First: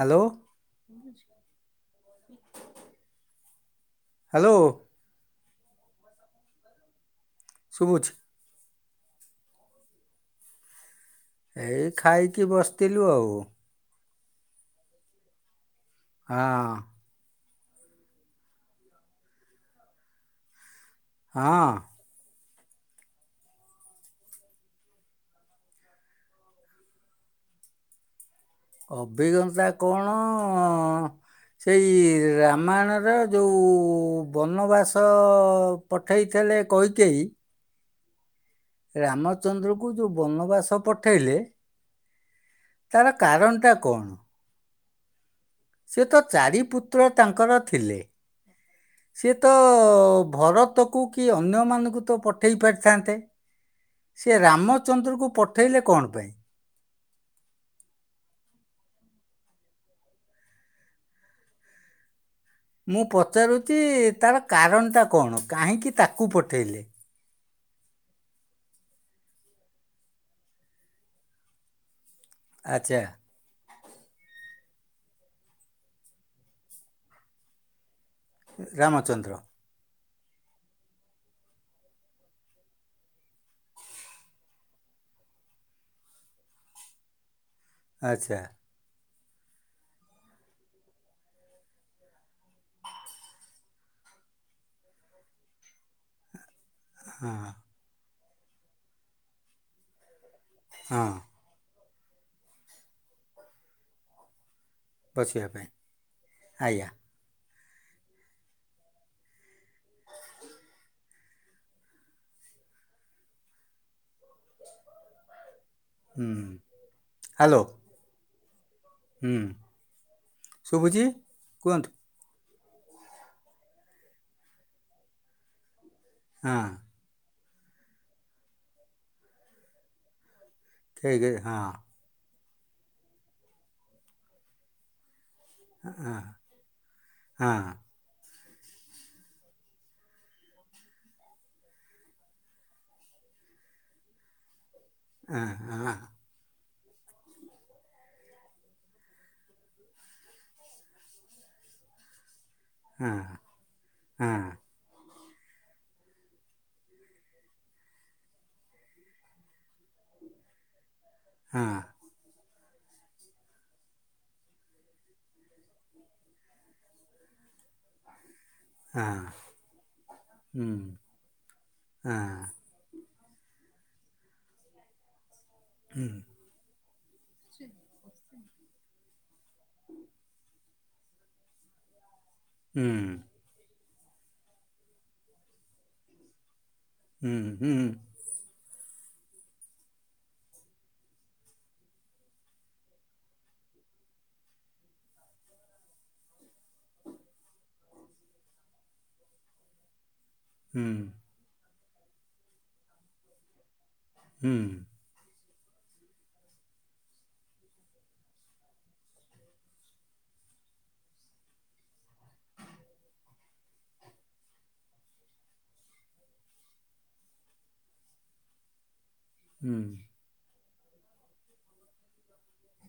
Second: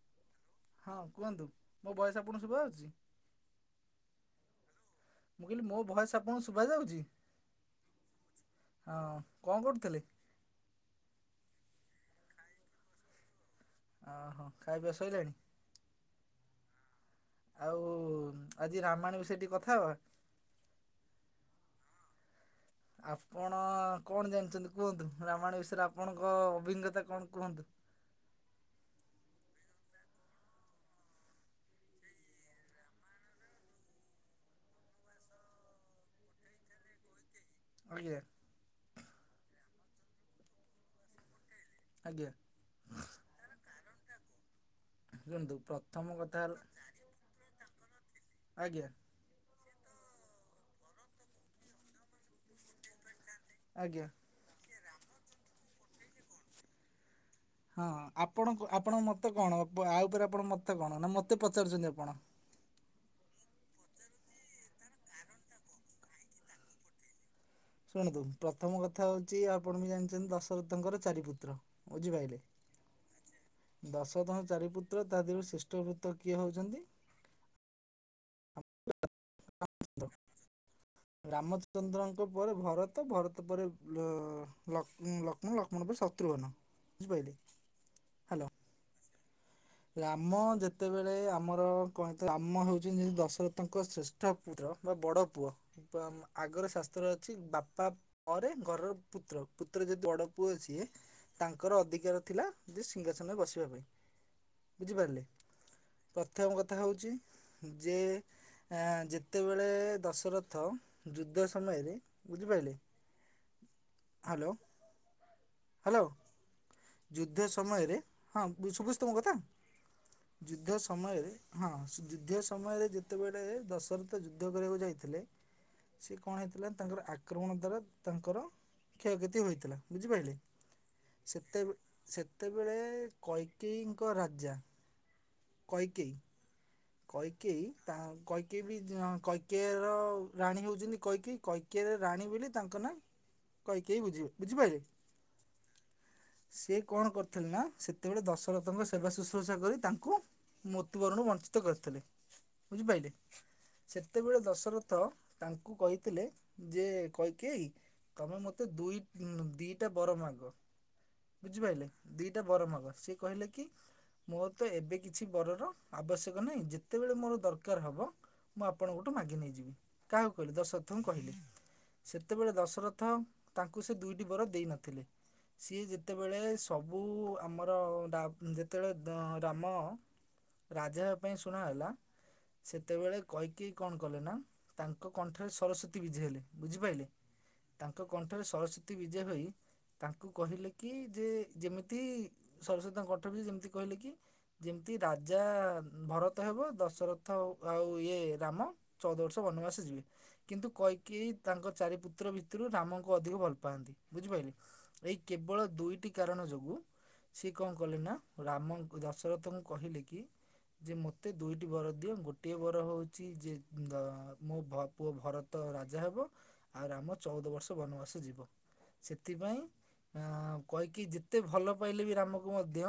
Hello. ହଁ କୁହନ୍ତୁ ମୋ ବୟସ୍ ଆପଣଙ୍କୁ ଶୁବା ହୋଉଚି? ହାଲୋ। ମୁଁ କହିଲି ମୋ ଭୟସ୍ ଆପଣଙ୍କୁ ଶୁଭାଯାଉଚି? ଶୁଭୁଛି। ହଁ କଣ କରୁଥିଲେ? ଏଇ ଖାଇକି ବସିଥିଲୁ ଆଉ। ଅ ହ ଖାଇବା ପିଇବା ସଇଲାଣି? ହଁ। ଆଉ ଆଜି ରାମାୟଣ ବିଷୟ ଟିକେ କଥା ହବା। ହଁ ଆପଣ କଣ ଜାଣିଛନ୍ତି କୁହନ୍ତୁ ରାମାୟଣ ବିଷୟରେ ଆପଣଙ୍କ ଅଭିଜ୍ଞତା କଣ କୁହନ୍ତୁ। ଅଭିଜ୍ଞତା କଣ? ସେଇ ରାମାୟଣର ଯେଉଁ ବନବାସ ପଠାଇଥିଲେ କୈକେୟୀ। ଆଜ୍ଞା ରାମଚନ୍ଦ୍ରକୁ ଯୋଉ ବନବାସ ପଠେଇଲେ। ଆଜ୍ଞା ତାର କାରଣଟା କଣ ଶୁଣନ୍ତୁ। ସେ ପ୍ରଥମ ତ କଥା ହେଲା ଚାରି ପୁତ୍ର ତାଙ୍କର ଥିଲେ। ଆଜ୍ଞା। ସି ତ ଭରତକୁ କି ଅନ୍ୟମାନଙ୍କୁ ତ ପ। ପଠେଇ ପାରିଥାନ୍ତେ ଆଜ୍ଞା ସେ ରାମଚନ୍ଦ୍ରକୁ ପଠେଇଲେ କଣ ପାଇଁ? ହଁ ଆପଣ ଆପଣଙ୍କ ମତ କଣ ଆ ଉପରେ ଆପଣ ମତ କଣ ନା ମତେ ପଚାରୁଛନ୍ତି ଆପଣ? ମୁଁ ପଚାରୁଛି ତାର କାରଣଟା କଣ କାହିଁକି ତାକୁ ପଠେଇଲେ? ଶୁଣନ୍ତୁ ପ୍ରଥମ କଥା ହଉଛି ଆପଣ ବି ଜାଣିଛନ୍ତି ଦଶରଥଙ୍କର ଚାରିପୁତ୍ର ବୁଝିପାରିଲେ। ଆଚ୍ଛା ଦଶ ତମ ଚାରିପୁତ୍ର ତାଦିହରୁ ଶ୍ରେଷ୍ଠ ପୁତ୍ର କିଏ ହଉଛନ୍ତି। ରାମଚନ୍ଦ୍ର। ହ। ରାମଚନ୍ଦ୍ରଙ୍କ ପରେ ଭରତ ଭରତ ପରେ ମୁଁ ଲକ୍ଷ୍ମଣ ପରେ ଶତ୍ରୁଘ୍ନ ବୁଝିପାଇଲେ। ଆଚ୍ଛା। ରାମ ଯେତେବେଳେ ଆମର କ ରାମ ହେଉଛି ଦଶରଥଙ୍କ ଶ୍ରେଷ୍ଠ। ପୁତ୍ର ବା ବଡ଼ ପୁଅ। ଆଗର ଶାସ୍ତ୍ର ଅଛି ହଁ ବାପା ପରେ ଘରର ପୁତ୍ର ପୁତ୍ର ଯଦି ବଡ଼ ପୁଅ ଅଛି। ଯିଏ ହଁ ତାଙ୍କର ଅଧିକାର ଥିଲା ଯେ ସିଂହାସନରେ ବସିବା ପାଇଁ ବୁଝିପାରିଲେ ବସିବା ପାଇଁ ପ୍ରଥମ କଥା ଆଜ୍ଞା ହେଉଛି ଯେ ଯେତେବେଳେ ଦଶରଥ ଯୁଦ୍ଧ ସମୟରେ ବୁଝିପାରିଲି ହ୍ୟାଲୋ ହ୍ୟାଲୋ। ହୁଁ ଯୁଦ୍ଧ ହ୍ୟାଲୋ ସମୟରେ ହଁ ତମ କଥା ହୁଁ ଯୁଦ୍ଧ ଶୁଭୁଛି ସମୟରେ ହଁ କୁହନ୍ତୁ ଯୁଦ୍ଧ ସମୟରେ ଯେତେବେଳେ ଦଶରଥ ଯୁଦ୍ଧ କରିବାକୁ ଯାଇଥିଲେ ସେ କଣ ହଁ ହେଇଥିଲା ତାଙ୍କର ଆକ୍ରମଣ ଦ୍ଵାରା ତାଙ୍କର କ୍ଷୟକ୍ଷତି ହୋଇଥିଲା ବୁଝିପାରିଲେ ଠିକ୍ ହଁ ସେତେ ସେତେବେଳେ କଇକେଇଙ୍କ ରାଜା ହଁ କଇକେଇ। ହଁ କୈକେୟୀ। ତା କୈକେଇ ବି କୈକେଆର ରାଣୀ ହେଉଛନ୍ତି କଇକେଇ କୈକିଆର ରାଣୀ ବୋଲି ତାଙ୍କ ନାଁ କୈକେୟୀ ବୁଝ ବୁଝିପାରିଲେ। ହଁ ହଁ। ସେ କଣ କରିଥିଲେ ନା ସେତେବେଳେ ଦଶରଥଙ୍କ ସେବା ଶୁଶ୍ରୂଷା କରି ତାଙ୍କୁ ମୃତ୍ୟୁବରଣରୁ ବଞ୍ଚିତ କରିଥିଲେ ହଁ ବୁଝିପାରିଲେ ସେତେବେଳେ ହଁ ଦଶରଥ ତାଙ୍କୁ କହିଥିଲେ ଯେ କୈକେୟୀ ତମେ ମତେ ଦୁଇ ଦିଟା ବର ମାଗ ହଁ ବୁଝିପାରିଲେ। ଦିଟା ବର ମାଗ ସିଏ କହିଲେ କି ମୋର ତ ଏବେ କିଛି ବରର ଆବଶ୍ୟକ ନାଇଁ ଯେତେବେଳେ ମୋର ଦରକାର ହବ। ମୁଁ ହଁ ଆପଣଙ୍କଠୁ ମାଗି ନେଇଯିବି କାହାକୁ କହିଲି ହୁଁ ଦଶରଥଙ୍କୁ କହିଲି ହଁ ସେତେବେଳେ ଦଶରଥ ତାଙ୍କୁ ସେ ଦୁଇଟି ବର ଦେଇ ନଥିଲେ ସିଏ ଯେତେବେଳେ ସବୁ ଆମର ଯେତେବେଳେ ରାମ ରାଜା ଶୁଣା ହେଲା ହୁଁ ସେତେବେଳେ କ କିଏ କଣ କଲେ ନା ତାଙ୍କ କଣ୍ଠରେ ସରସ୍ଵତୀ ବିଜେ ହେଲେ ବୁଝିପାଇଲେ? ହୁଁ ହୁଁ। କଣ୍ଠରେ ସରସ୍ୱତୀ ବିଜୟ ହୋଇ ତାଙ୍କୁ କହିଲେ କି ଯେ ଯେମିତି ସରସ୍ଵତୀ ତାଙ୍କକଣ୍ଠରେ ବି ଯେମିତି କହିଲେ କି ଯେମିତି ରାଜା ଭରତ ହେବ ଦଶରଥ ଆଉ ଇଏ ରାମ ଚଉଦ ବର୍ଷ ବନବାସ ଯିବେ। କିନ୍ତୁ କୈକେୟୀ ତାଙ୍କ ଚାରିପୁତ୍ର ଭିତରୁ ରାମଙ୍କୁ ଅଧିକ ଭଲ ପାଆନ୍ତି। ବୁଝିପାରିଲେ? ହୁଁ ଏଇ କେବଳ ଦୁଇଟି କାରଣ ଯୋଗୁ ସିଏ କଣ କଲେ ନା ରାମ ଦଶରଥଙ୍କୁ କହିଲେ କି ଯେ ମୋତେ ଦୁଇଟି ବର ଦିଅ ଗୋଟିଏ ବର ହଉଚି ଯେ ମୋ ପୁଅ ଭର ତ ରାଜା ହେବ ଆଉ ରାମ ଚଉଦ ବର୍ଷ ବନବାସ ଯିବ। ସେଥିପାଇଁ ହୁଁ ଆ କୈକେୟୀ ଯେତେ ଭଲ ପାଇଲେ ବି ରାମକୁ ମଧ୍ୟ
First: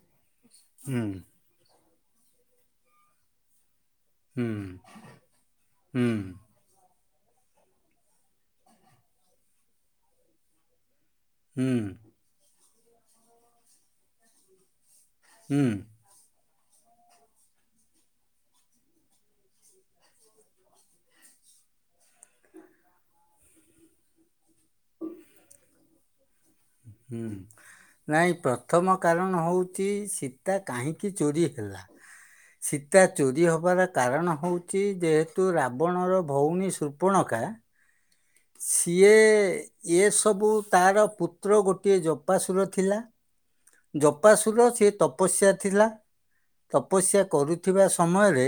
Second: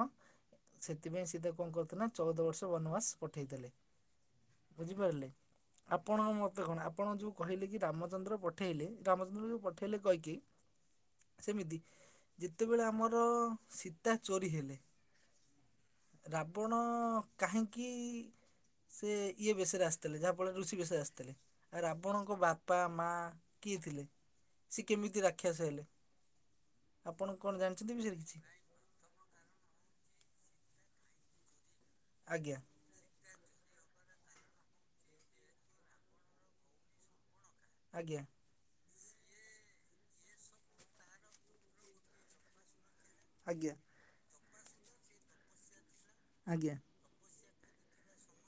ହୁଁ ସେଥିପାଇଁ ହୁଁ ସେତାକୁ କଣ କରିଥିଲେ ନା ଚଉଦ ବର୍ଷ ବନବାସ ପଠେଇଥିଲେ। ହୁଁ ବୁଝିପାରିଲେ? ଆପଣଙ୍କ ମ ତ କଣ ଆପଣ ଯୋଉ କହିଲେ କି ରାମଚନ୍ଦ୍ର ପଠେଇଲେ ରାମଚନ୍ଦ୍ର ଯୋଉ ପଠେଇଲେ କୈକେୟୀ ସେମିତି ହୁଁ ଯେତେବେଳେ ଆମର ସୀତା ଚୋରି ହେଲେ। ହୁଁ। ରାବଣ କାହିଁକି ସେ ଇଏ ବେଶରେ ଆସିଥିଲେ ଯାହାଫଳରେ ଋଷି ବେଶରେ ଆସିଥିଲେ। ରାବଣଙ୍କ ବାପା ମା କିଏ ଥିଲେ? ସେ କେମିତି ରାକ୍ଷସ ହେଲେ ଆପଣ ହୁଁ କଣ ଜାଣିଚନ୍ତି ଏ ବିଷୟରେ ନାଇଁ କିଛି। ପ୍ରଥମ କାରଣ ହଉଚି ସୀତା କାହିଁକି ଚୋରି ହେଲା? ଆଜ୍ଞା। ସୀତା ଚୋରି ହବାର କାରଣ ହଉଚି ଯେହେତୁ ରାବଣର ଭଉଣୀ ସୂପଣକା ଆଜ୍ଞା। ସିଏ ଏସବୁ ତାର ପୁତ୍ର ଗୋଟିଏ ଜପାସୁର ଥିଲା। ଆଜ୍ଞା। ଜପାସୁର ସେ ତପସ୍ୟା ଥିଲା। ଆଜ୍ଞା। ତପସ୍ୟା କରୁଥିବା ସମୟରେ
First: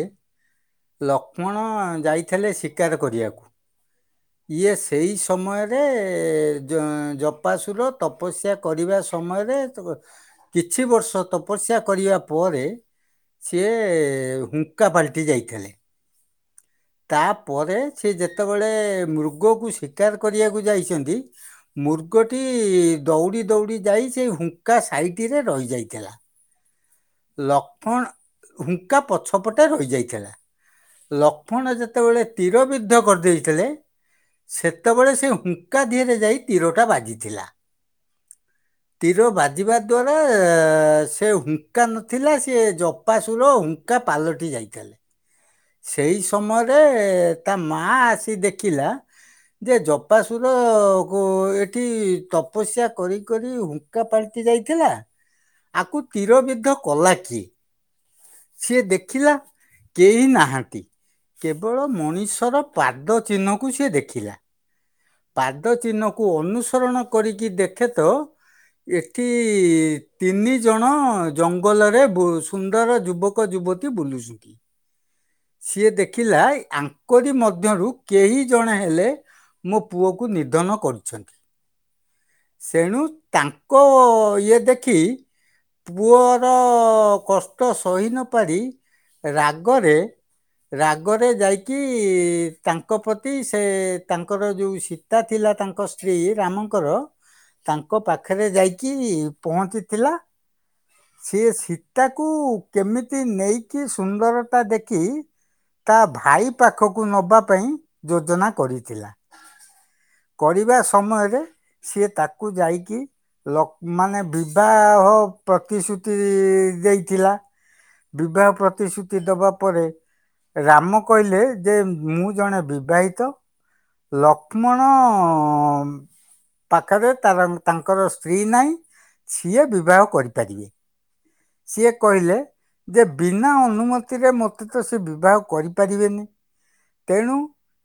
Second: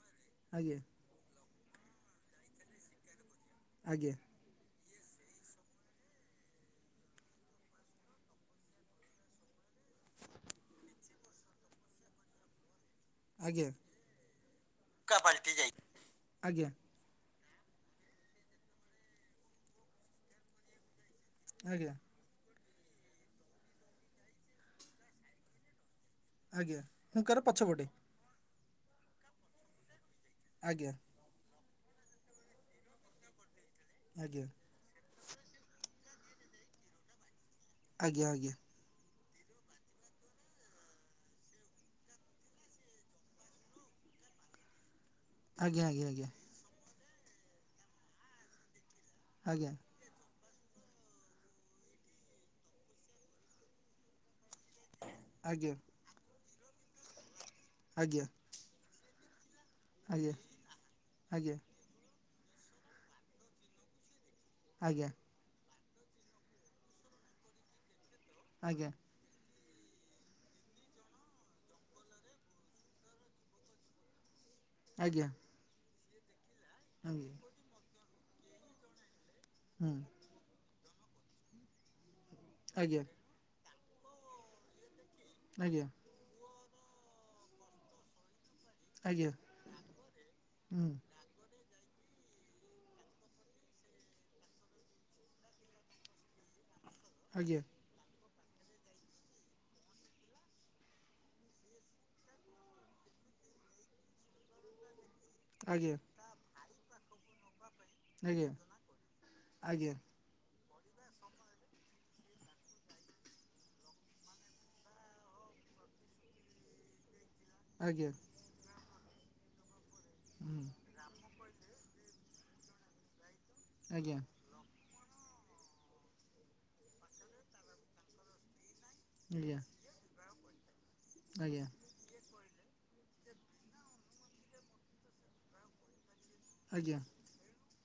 ଆଜ୍ଞା। ଲକ୍ଷ୍ମଣ ଯାଇଥିଲେ ଶିକାର କରିବାକୁ। ଆଜ୍ଞା। ଇଏ ସେଇ ସମୟରେ ଜପାଶୁର ତପସ୍ୟା କରିବା ସମୟରେ କିଛି ବର୍ଷ ତପସ୍ୟା କରିବା ପରେ ଆଜ୍ଞା ସିଏ ହୁଙ୍କା କା ପାଲଟି ଯାଇ ଯାଇଥିଲେ। ଆଜ୍ଞା। ତାପରେ ସେ ଯେତେବେଳେ ମୃଗକୁ ଶିକାର କରିବାକୁ ଯାଇଚନ୍ତି ଆଜ୍ଞା ମୃଗଟି ଦୌଡ଼ି ଦୌଡ଼ି ଯାଇ ସେଇ ହୁଙ୍କା ସାଇଟିରେ ରହିଯାଇଥିଲା। ଆଜ୍ଞା। ହୁଙ୍କାର ପଛପଟେ ଲକ୍ଷ୍ମଣ ହୁଙ୍କା ପଛପଟେ ରହିଯାଇଥିଲା। ଆଜ୍ଞା। ଲକ୍ଷ୍ମଣ ଯେତେବେଳେ ତୀର ବିଦ୍ଧ କରିଦେଇଥିଲେ ଆଜ୍ଞା। ସେତେବେଳେ ସେ ହୁଙ୍କା ଦିହରେ ଯାଇ ତୀରଟା ବାଜିଥିଲା। ଆଜ୍ଞା ଆଜ୍ଞା। ତୀର ବାଜିବା ଦ୍ୱାରା ଆ ସେ ହୁଙ୍କା ନଥିଲା ସିଏ ଜପାସୁର ହୁଙ୍କା ପାଲଟି ଯାଇଥିଲା। ଆଜ୍ଞା ଆଜ୍ଞା ସେଇ ଆଜ୍ଞା ସମୟରେ ତା ମା ଆସି ଦେଖିଲା ଯେ ଜ ପାସୁର ଗୋ ଏଠି ତପସ୍ୟା କରି କରି ହୁଙ୍କା ପାଲ୍ ଯାଇଥିଲା ଆଜ୍ଞା ଆଜ୍ଞା ଆକୁ ତୀର ବିଧ କଲା କିଏ? ଆଜ୍ଞା। ସିଏ ଦେଖିଲା ଆଜ୍ଞା କେହି ଆଜ୍ଞା ନାହାନ୍ତି ଆଜ୍ଞା କେବଳ ମଣିଷର ପାଦ ଚିହ୍ନକୁ ସିଏ ଦେଖିଲା। ଆଜ୍ଞା। ପାଦ ଚିହ୍ନକୁ ଅନୁସରଣ କରିକି ଦେଖେ ତ ଆଜ୍ଞା ଏ ଏଠି ତିନି ଜଣ ଜଙ୍ଗଲରେ ସୁନ୍ଦର ଯୁବକ ଯୁବତୀ ବୁଲୁ ଚନ୍ତି। ଆଜ୍ଞା। ସିଏ ଦେଖିଲା ୟାଙ୍କରି ଆଜ୍ଞା ମଧ୍ୟରୁ କେହି ଜଣେ ହେଲେ ମୋ ହୁଁ ପୁଅକୁ ନିଧନ କରୁଛନ୍ତି ସେଣୁ ଆଜ୍ଞା ତାଙ୍କ ଇଏ ଦେଖି ଆଜ୍ଞା। ପୁଅର କଷ୍ଟ ସହି ନପାରି ଆଜ୍ଞା ରାଗରେ ହୁଁ ରାଗ ରେ ଯାଇକି ତାଙ୍କ ପ୍ରତି ସେ ତାନ୍ ଙ୍କର ଯୋଉ ସୀତା ଥିଲା ତାଙ୍କ ସ୍ତ୍ରୀ ରାମଙ୍କର ଆଜ୍ଞା ତାନ୍ ଙ୍କ ପାଖରେ ଯାଇକି ପହଞ୍ଚିଥିଲା ସିଏ ସୀତାକୁ କେମିତି ନେଇକି ସୁନ୍ଦର ତା ଦେଖି ଆଜ୍ଞା ତା ଭାଇ ପାଖକୁ ନବା ପାଇଁ ଆଜ୍ଞା ଯୋଜନା କରିଥିଲା ଆଜ୍ଞା। କରିବା ସମୟରେ ସିଏ ତାକୁ ଯାଇକି ଲ ମାନେ ବିବାହ ପ୍ରତିଶ୍ରୁତି ଦେଇଥିଲା ଆଜ୍ଞା ବିବାହ ପ୍ରତିଶ୍ରୁତି ଦବା ପରେ ହୁଁ ରାମ କହିଲେ ଯେ ମୁଁ ଜଣେ ବିବାହିତ ଆଜ୍ଞା ଲ ଲକ୍ଷ୍ମଣ ପାଖରେ ତାର ତାଙ୍କର ସ୍ତ୍ରୀ ନାହିଁ। ଆଜ୍ଞା ସିଏ ବିବାହ କରିପାରିବେ ଆଜ୍ଞା ସିଏ କହିଲେ ଯେ ବିନା ଅନୁମତିରେ ମତେ ତ ସେ ବିବାହ କରିପାରିବେନି। ଆଜ୍ଞା। ତେଣୁ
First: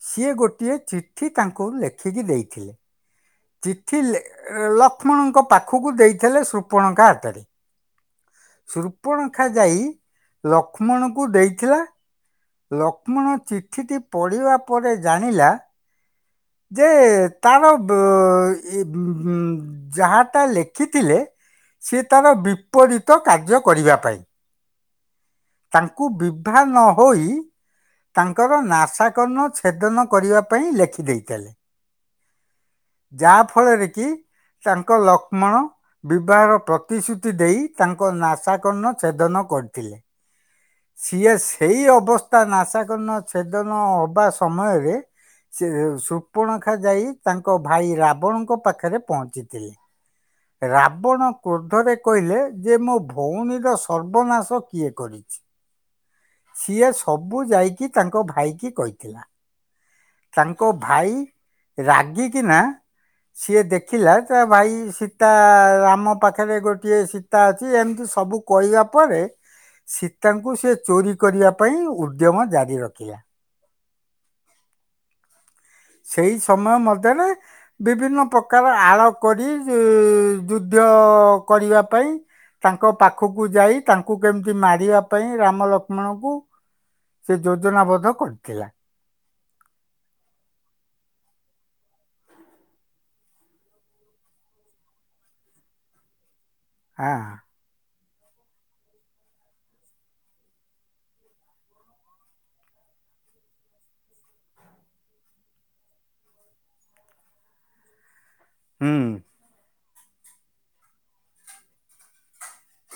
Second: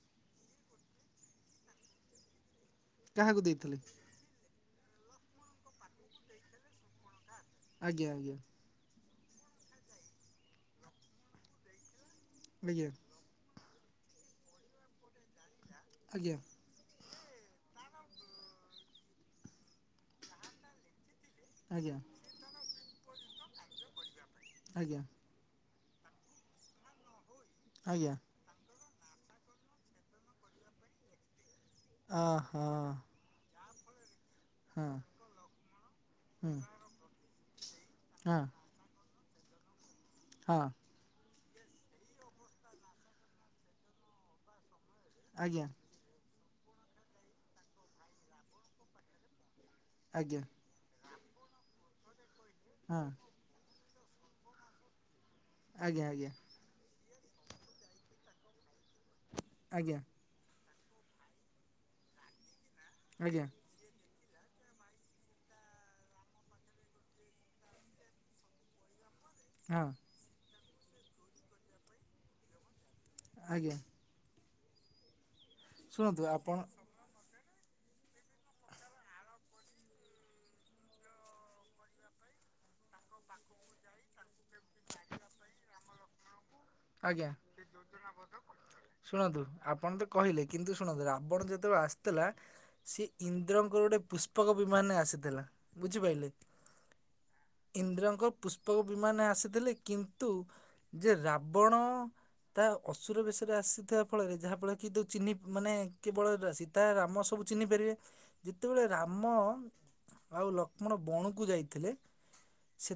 ସିଏ ଗୋଟିଏ ଚିଠି ତାଙ୍କୁ ଲେଖିକି ଦେଇଥିଲେ କାହାକୁ ଦେଇଥିଲେ ଚିଠି ଲେ ଲକ୍ଷ୍ମଣଙ୍କ ପାଖୁକୁ ଦେଇଥିଲେ ଶୃପଣଖା ହାତରେ। ଆଜ୍ଞା ଆଜ୍ଞା। ଶୃପଣଖା ଯାଇ ଲକ୍ଷ୍ମଣଙ୍କୁ ଦେଇଥିଲା ଆଜ୍ଞା ଲକ୍ଷ୍ମଣ ଚିଠିଟି ପଢ଼ିବା ପରେ ଜାଣିଲା ଆଜ୍ଞା। ଯେ ତାର ବ ଏ ଯାହାଟା ଲେଖିଥିଲେ ଆଜ୍ଞା ସିଏ ତାର ବିପରୀତ କାର୍ଯ୍ୟ କରିବା ପାଇଁ। ଆଜ୍ଞା ତାଙ୍କୁ ବିଭା ନ ହୋଇ ଆଜ୍ଞା। ତାଙ୍କର ନାସାକର୍ଣ୍ଣ ଛେଦନ କରିବା ପାଇଁ ଲେଖି ଦେଇଥିଲେ। ଅହ। ଯାହା ଫଳରେ କି ତାଙ୍କ ଲକ୍ଷ୍ମଣ ହୁଁ ବିବାହର ପ୍ରତିଶ୍ରୁତି ଦେଇ ତାଙ୍କ ହଁ ନାସାକର୍ଣ୍ଣ ଚ୍ଛେଦନ କରିଥିଲେ। ହଁ। ସିଏ ସେଇ ଅବସ୍ଥା ନାସାକର୍ଣ୍ଣ ଚ୍ଛେଦନ ହବା ସମୟରେ ଆଜ୍ଞା ସେ ଶୃପଣଖା ଯାଇ ତାଙ୍କ ଭାଇ ରାବଣଙ୍କ ପାଖରେ ପହଞ୍ଚିଥିଲେ। ଆଜ୍ଞା। ରାବଣ କ୍ରୋଧରେ କହିଲେ ଯେ ମୋ ହଁ ଭୋଉଣୀର ସର୍ବନାଶ କିଏ କରିଚି? ଆଜ୍ଞା ଆଜ୍ଞା। ସିଏ ସବୁ ଯାଇକି ତାଙ୍କ ଭାଇକି କହିଥିଲା। ଆଜ୍ଞା। ତାଙ୍କ ଭାଇ ରାଗିକିନା ଆଜ୍ଞା ଆଜ୍ଞା ସିଏ ଦେଖ ଦେଖିଲା ଯେ ଭାଇ ସୀତା ଆମ ପାଖରେ ଗୋଟିଏ ସୀତା ଅଛି ଏମିତି ସବୁ କହିବା ପରେ ହଁ। ସୀତାଙ୍କୁ ସେ ଚୋରି କରିବା ପାଇଁ ଉଦ୍ୟମ ଜାରି ରଖିଲା। ଆଜ୍ଞା। ଶୁଣନ୍ତୁ ସେଇ ଆପଣ ସମୟ ମଧ୍ୟରେ ବିଭିନ୍ନ ପ୍ରକାର ଆଳ କରି ଯୁଦ୍ଧ କରିବା ପାଇଁ ତାଙ୍କ ପାଖକୁ ଯାଇ ତାଙ୍କୁ କେମିତି ମାରିବା ପାଇଁ ରାମ ଲକ୍ଷ୍ମଣଙ୍କୁ ଆଜ୍ଞା ଯୋଜନାବଦ୍ଧ କରିଥିଲା। ଶୁଣନ୍ତୁ ଆପଣ ତ କହିଲେ କିନ୍ତୁ ଶୁଣନ୍ତୁ ଆପଣ ଯେତେବେଳେ ଆସିଥିଲା ସିଏ ଇନ୍ଦ୍ରଙ୍କର ଗୋଟେ ପୁଷ୍ପକ ବିମାନରେ ଆସିଥିଲା ବୁଝିପାରିଲେ। ଆ। ଇନ୍ଦ୍ରଙ୍କ ପୁଷ୍ପକ ବିମାନେ ଆସିଥିଲେ କିନ୍ତୁ ଯେ ରାବଣ ତା ଅସୁର ବେଶରେ ଆସିଥିବା ଫଳରେ ଯାହା ଫଳରେ କି ଯୋ ଚିନି ମାନେ କେବଳରେ ଦାସି ତା ରାମ ସବୁ ଚିହ୍ନି ପାରିବେ। ଯେତେବେଳେ ହୁଁ ରାମ ଆଉ ଲକ୍ଷ୍ମଣ ବଣକୁ ଯାଇଥିଲେ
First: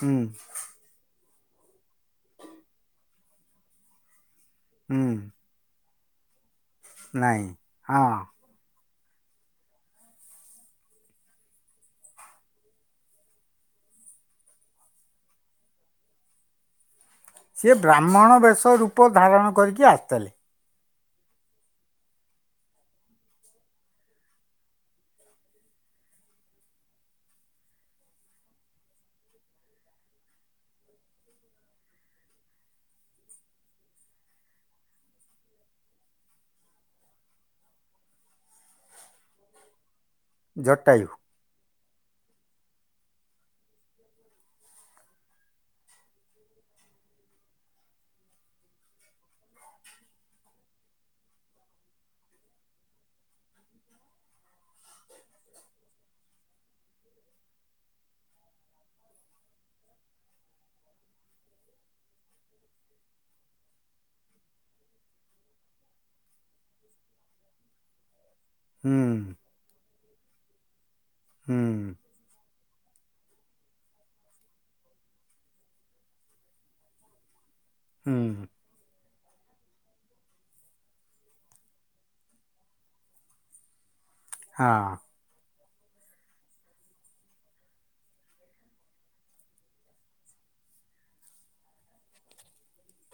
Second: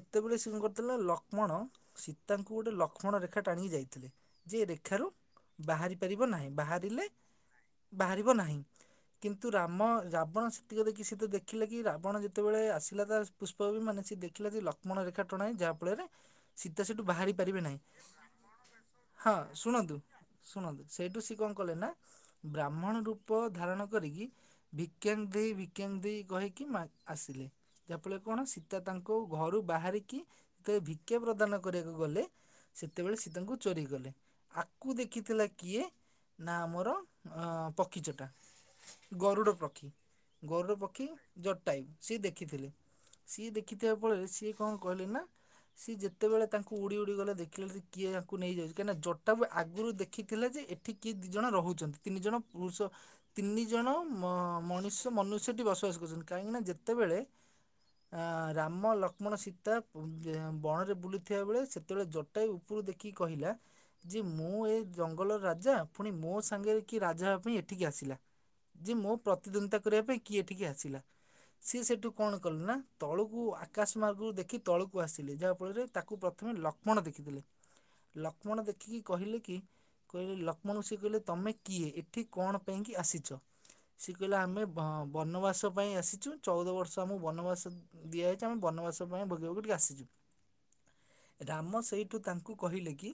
ହୁଁ ସେ କଣ କରିଥିଲା ଲକ୍ଷ୍ମଣ ସୀତାଙ୍କୁ ଗୋଟେ ଲକ୍ଷ୍ମଣ ରେଖା ଟାଣିକି ଯାଇଥିଲେ। ଯେ ହୁଁ ରେଖାରୁ ବାହାରି ପାରିବ ନାହିଁ, ବାହାରିଲେ ନାଇଁ ହଁ ବାହାରିବ ନାହିଁ। କିନ୍ତୁ ରାମ ରାବଣ ସେତିକ ଦେଖି ସେ ଦେଖିଲେ କି ରାବଣ ଯେତେବେଳେ ଆସିଲା ତା ପୁଷ୍ପକ ବିମାନ ସେ ଦେଖିଲା ଯେ ଲକ୍ଷ୍ମଣ ରେଖା ଟଣାଏଚି ଯାହା ଫଳରେ ସୀତା ସେଠୁ ବାହାରି ପାରିବେ ସିଏ ନାହିଁ ବ୍ରାହ୍ମଣ ବେଶ ରୂପ ହଁ ଧାରଣ କରିକି ଶୁଣନ୍ତୁ ଆସିଥିଲେ ଶୁଣନ୍ତୁ ସେଇଠୁ ସେ କଣ କଲେ ନା ବ୍ରାହ୍ମଣ ରୂପ ଧାରଣ କରିକି ଭିକ୍ୟାଙ୍ଗ ଦ ଭିକ୍ୟାଙ୍ଗ ଦ କହିକି ମା ଆସିଲେ। ଯାହାଫଳରେ କଣ ସୀତା ତାଙ୍କୁ ଘରୁ ବାହାରିକି ଯେତେବେଳେ ଭିକ୍ଷା ପ୍ରଦାନ କରିବାକୁ ଗଲେ ଯେତେବେଳେ ସୀତାଙ୍କୁ ଚୋରି କଲେ ଆକୁ ଦେଖିଥିଲା କିଏ? ନା ଆମର ପକ୍ଷୀ ଚଟା ଗରୁଡ଼ ପକ୍ଷୀ। ଗୋରୁଡ ପକ୍ଷୀ ଜଟାୟୁ ସିଏ ଦେଖିଥିଲେ। ସିଏ ଦେଖିଥିବା ଫଳରେ ସିଏ କଣ କହିଲେ ନା ସିଏ ଯେତେବେଳେ ତାଙ୍କୁ ଉଡ଼ି ଉଡ଼ି ଗଲେ ଦେଖିଲେ କିଏ ୟାଙ୍କୁ ନେଇଯାଉଛି କାହିଁକିନା ଜଟାୟୁ ଆଗରୁ ଦେଖିଥିଲେ ଯେ ଏଠି କିଏ ଦୁଇ ଜଣ ରହୁଛନ୍ତି ତିନି ଜଣ ପୁରୁଷ ତିନି ଜଣ ମଣିଷ ମନୁଷ୍ୟଟି ବସବାସ କରୁଛନ୍ତି କାହିଁକିନା ଯେତେବେଳେ ଆ ରାମ ଲକ୍ଷ୍ମଣ ସୀତା ବଣରେ ବୁଲିଥିବା ବେଳେ ସେତେବେଳେ ଜଟାୟୁ ଉପରୁ ଦେଖିକି କହିଲା ଯେ ମୁଁ ଏ ଜଙ୍ଗଲର ରାଜା ପୁଣି ମୋ ସାଙ୍ଗରେ କିଏ ରାଜା ହେବା ପାଇଁ ଏଠିକି ଆସିଲା। ଯେ ମୋ ପ୍ରତିଦ୍ୱନ୍ଦିତା କରିବା ପାଇଁ କିଏ ଏଠିକି ଆସିଲା ସିଏ ସେଠୁ କଣ କଲା ନା ତଳୁକୁ ଆକାଶ ମାର୍ଗରୁ ଦେଖି ତଳକୁ ଆସିଲେ ଯାହାଫଳରେ ତାକୁ ପ୍ରଥମେ ଲକ୍ଷ୍ମଣ ଦେଖିଥିଲେ। ଲକ୍ଷ୍ମଣ ଦେଖିକି କହିଲେ କି କହିଲେ ଲକ୍ଷ୍ମଣକୁ ସେ କହିଲେ ତମେ କିଏ ଏଠି କଣ ପାଇଁ କି ଆସିଛ? ସେ କହିଲେ ଆମେ ବ ହଁ, ବନବାସ ପାଇଁ ଆସିଛୁ ଚଉଦ ବର୍ଷ ଆମକୁ ବନବାସ ଦିଆଯାଇଛି ଆମେ ବନବାସ ପାଇଁ ଭୋଗିବାକୁ ଟିକେ ଆସିଛୁ ରାମ ସେଇଠୁ ତାଙ୍କ କୁ କହିଲେ କି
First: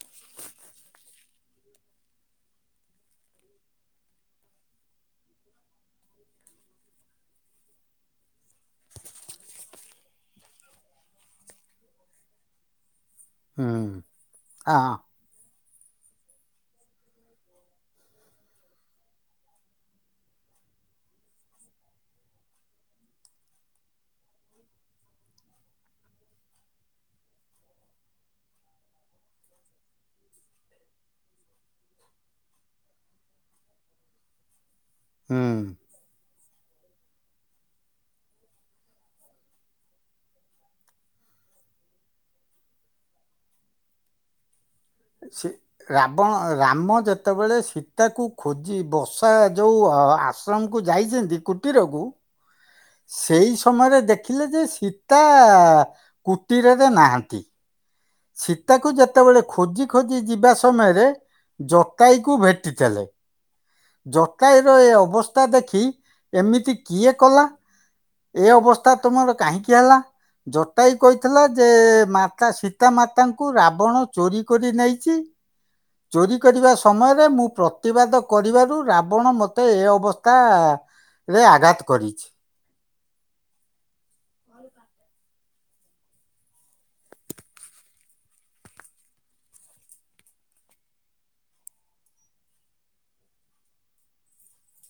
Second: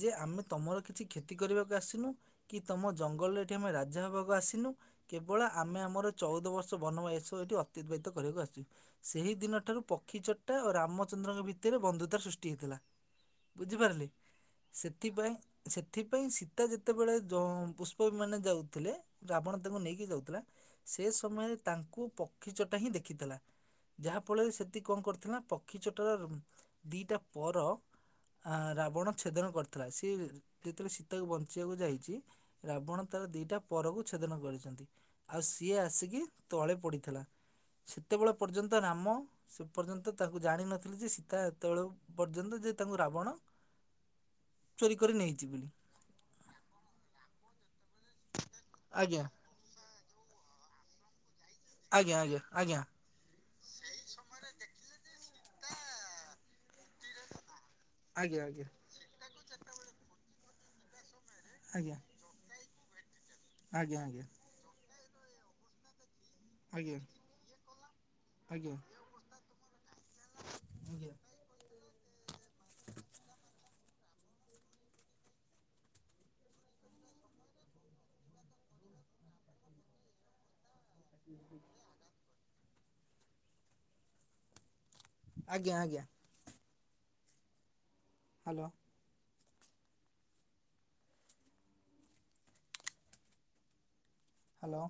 ଯେ ଆମେ ତମର କିଛି କ୍ଷତି କରିବାକୁ ଆସିନୁ କି ତମ ଜଙ୍ଗଲରେ ଏଠି ଆମେ ରାଜାବାକୁ ଆସିନୁ କେବଳ ଆମେ ଆମର ଚଉଦ ବର୍ଷ ବନବାୟସ ଏଠି ଅତତିବାହିତ କରିବାକୁ ଆସିଚୁ। ସେହିଦିନଠାରୁ ପକ୍ଷୀ ଚଟ୍ଟା ଓ ରାମଚନ୍ଦ୍ରଙ୍କ ଭିତରେ ବନ୍ଧୁତା ସୃଷ୍ଟି ହୋଇଥିଲା। ହୁଁ, ବୁଝିପାରିଲେ ହଁ, ସେଥିପାଇଁ ସେଥିପାଇଁ ସୀତା ଯେତେବେଳେ ପୁଷ୍ପ ବିମାନ ରେ ଯାଉଥିଲେ ରାବଣ ତାଙ୍କୁ ନେଇକି ଯାଉଥିଲା ସେ ସମୟରେ ତାଙ୍କୁ ପକ୍ଷୀ ଚଟା ହିଁ ଦେଖିଥିଲା। ଯାହାଫଳରେ ସେତିି କଣ କରିଥିଲା ନା ପକ୍ଷୀ ଚଟାର ଦୁଇଟା ପର ଆ ରାବଣ ଛେଦନ କରିଥିଲା। ସିଏ ଯେତେବେଳେ ସୀତାକୁ ବଞ୍ଚେଇବାକୁ ଯାଇଛି ରାବଣ ତାର ଦିଟା ପରକୁ ଛେଦନ କରିଛନ୍ତି। ଆଉ ହୁଁ, ସିଏ ଆସିକି ତଳେ ପଡିଥିଲା ସେତେବେଳେ ପର୍ଯ୍ୟନ୍ତ ରାମ ସେ ପର୍ଯ୍ୟନ୍ତ ତାଙ୍କୁ ଜାଣିନଥିଲେ ଯେ ସୀତା ଏତେବେଳ ପର୍ଯ୍ୟନ୍ତ ଯେ ତାଙ୍କୁ ରାବଣ ଚୋରି କରି ନେଇଛି ସେ ବୋଲି। ରାବଣ ରାମ ଯେତେବେଳେ ସୀତାକୁ ଖୋଜି ଆଜ୍ଞା ବସା ଯଉ ଆଶ୍ରମକୁ ଯାଇଛନ୍ତି କୁଟୀରକୁ ଆଜ୍ଞା ଆଜ୍ଞା ଆଜ୍ଞା। ସେଇ ସମୟରେ ଦେଖିଲେ ଯେ ସୀତା କୁଟୀରରେ ନାହାଁନ୍ତି। ଆଜ୍ଞା ସୀତାକୁ ଯେତେବେଳେ ଖୋଜି ଖୋଜି ଯିବା ସମୟରେ ଆଜ୍ଞା ଜଟାଇକୁ ଭେଟିଥିଲେ। ଆଜ୍ଞା ଆଜ୍ଞା ଜଟାୟୁ ର ଏ ଅବସ୍ଥା ଦେଖି ଏମିତି ଆଜ୍ଞା କିଏ କଲା? ଏ ଆଜ୍ଞା ଅବସ୍ଥା ତୁମର କାହିଁକି ହେଲା? ଜଟାୟୁ ଆଜ୍ଞା କହିଥିଲା ଯେ ମାତା ସୀତାମାତାଙ୍କୁ ରାବଣ ଚୋରି କରି ନେଇଛି। ଚୋରି କରିବା ସମୟରେ ମୁଁ ପ୍ରତିବାଦ କରିବାରୁ ରାବଣ ମୋତେ ଏ ଅବସ୍ଥା ରେ ଆଘାତ କରିଛି। ଆଜ୍ଞା ଆଜ୍ଞା। ହ୍ୟାଲୋ। ହ୍ୟାଲୋ।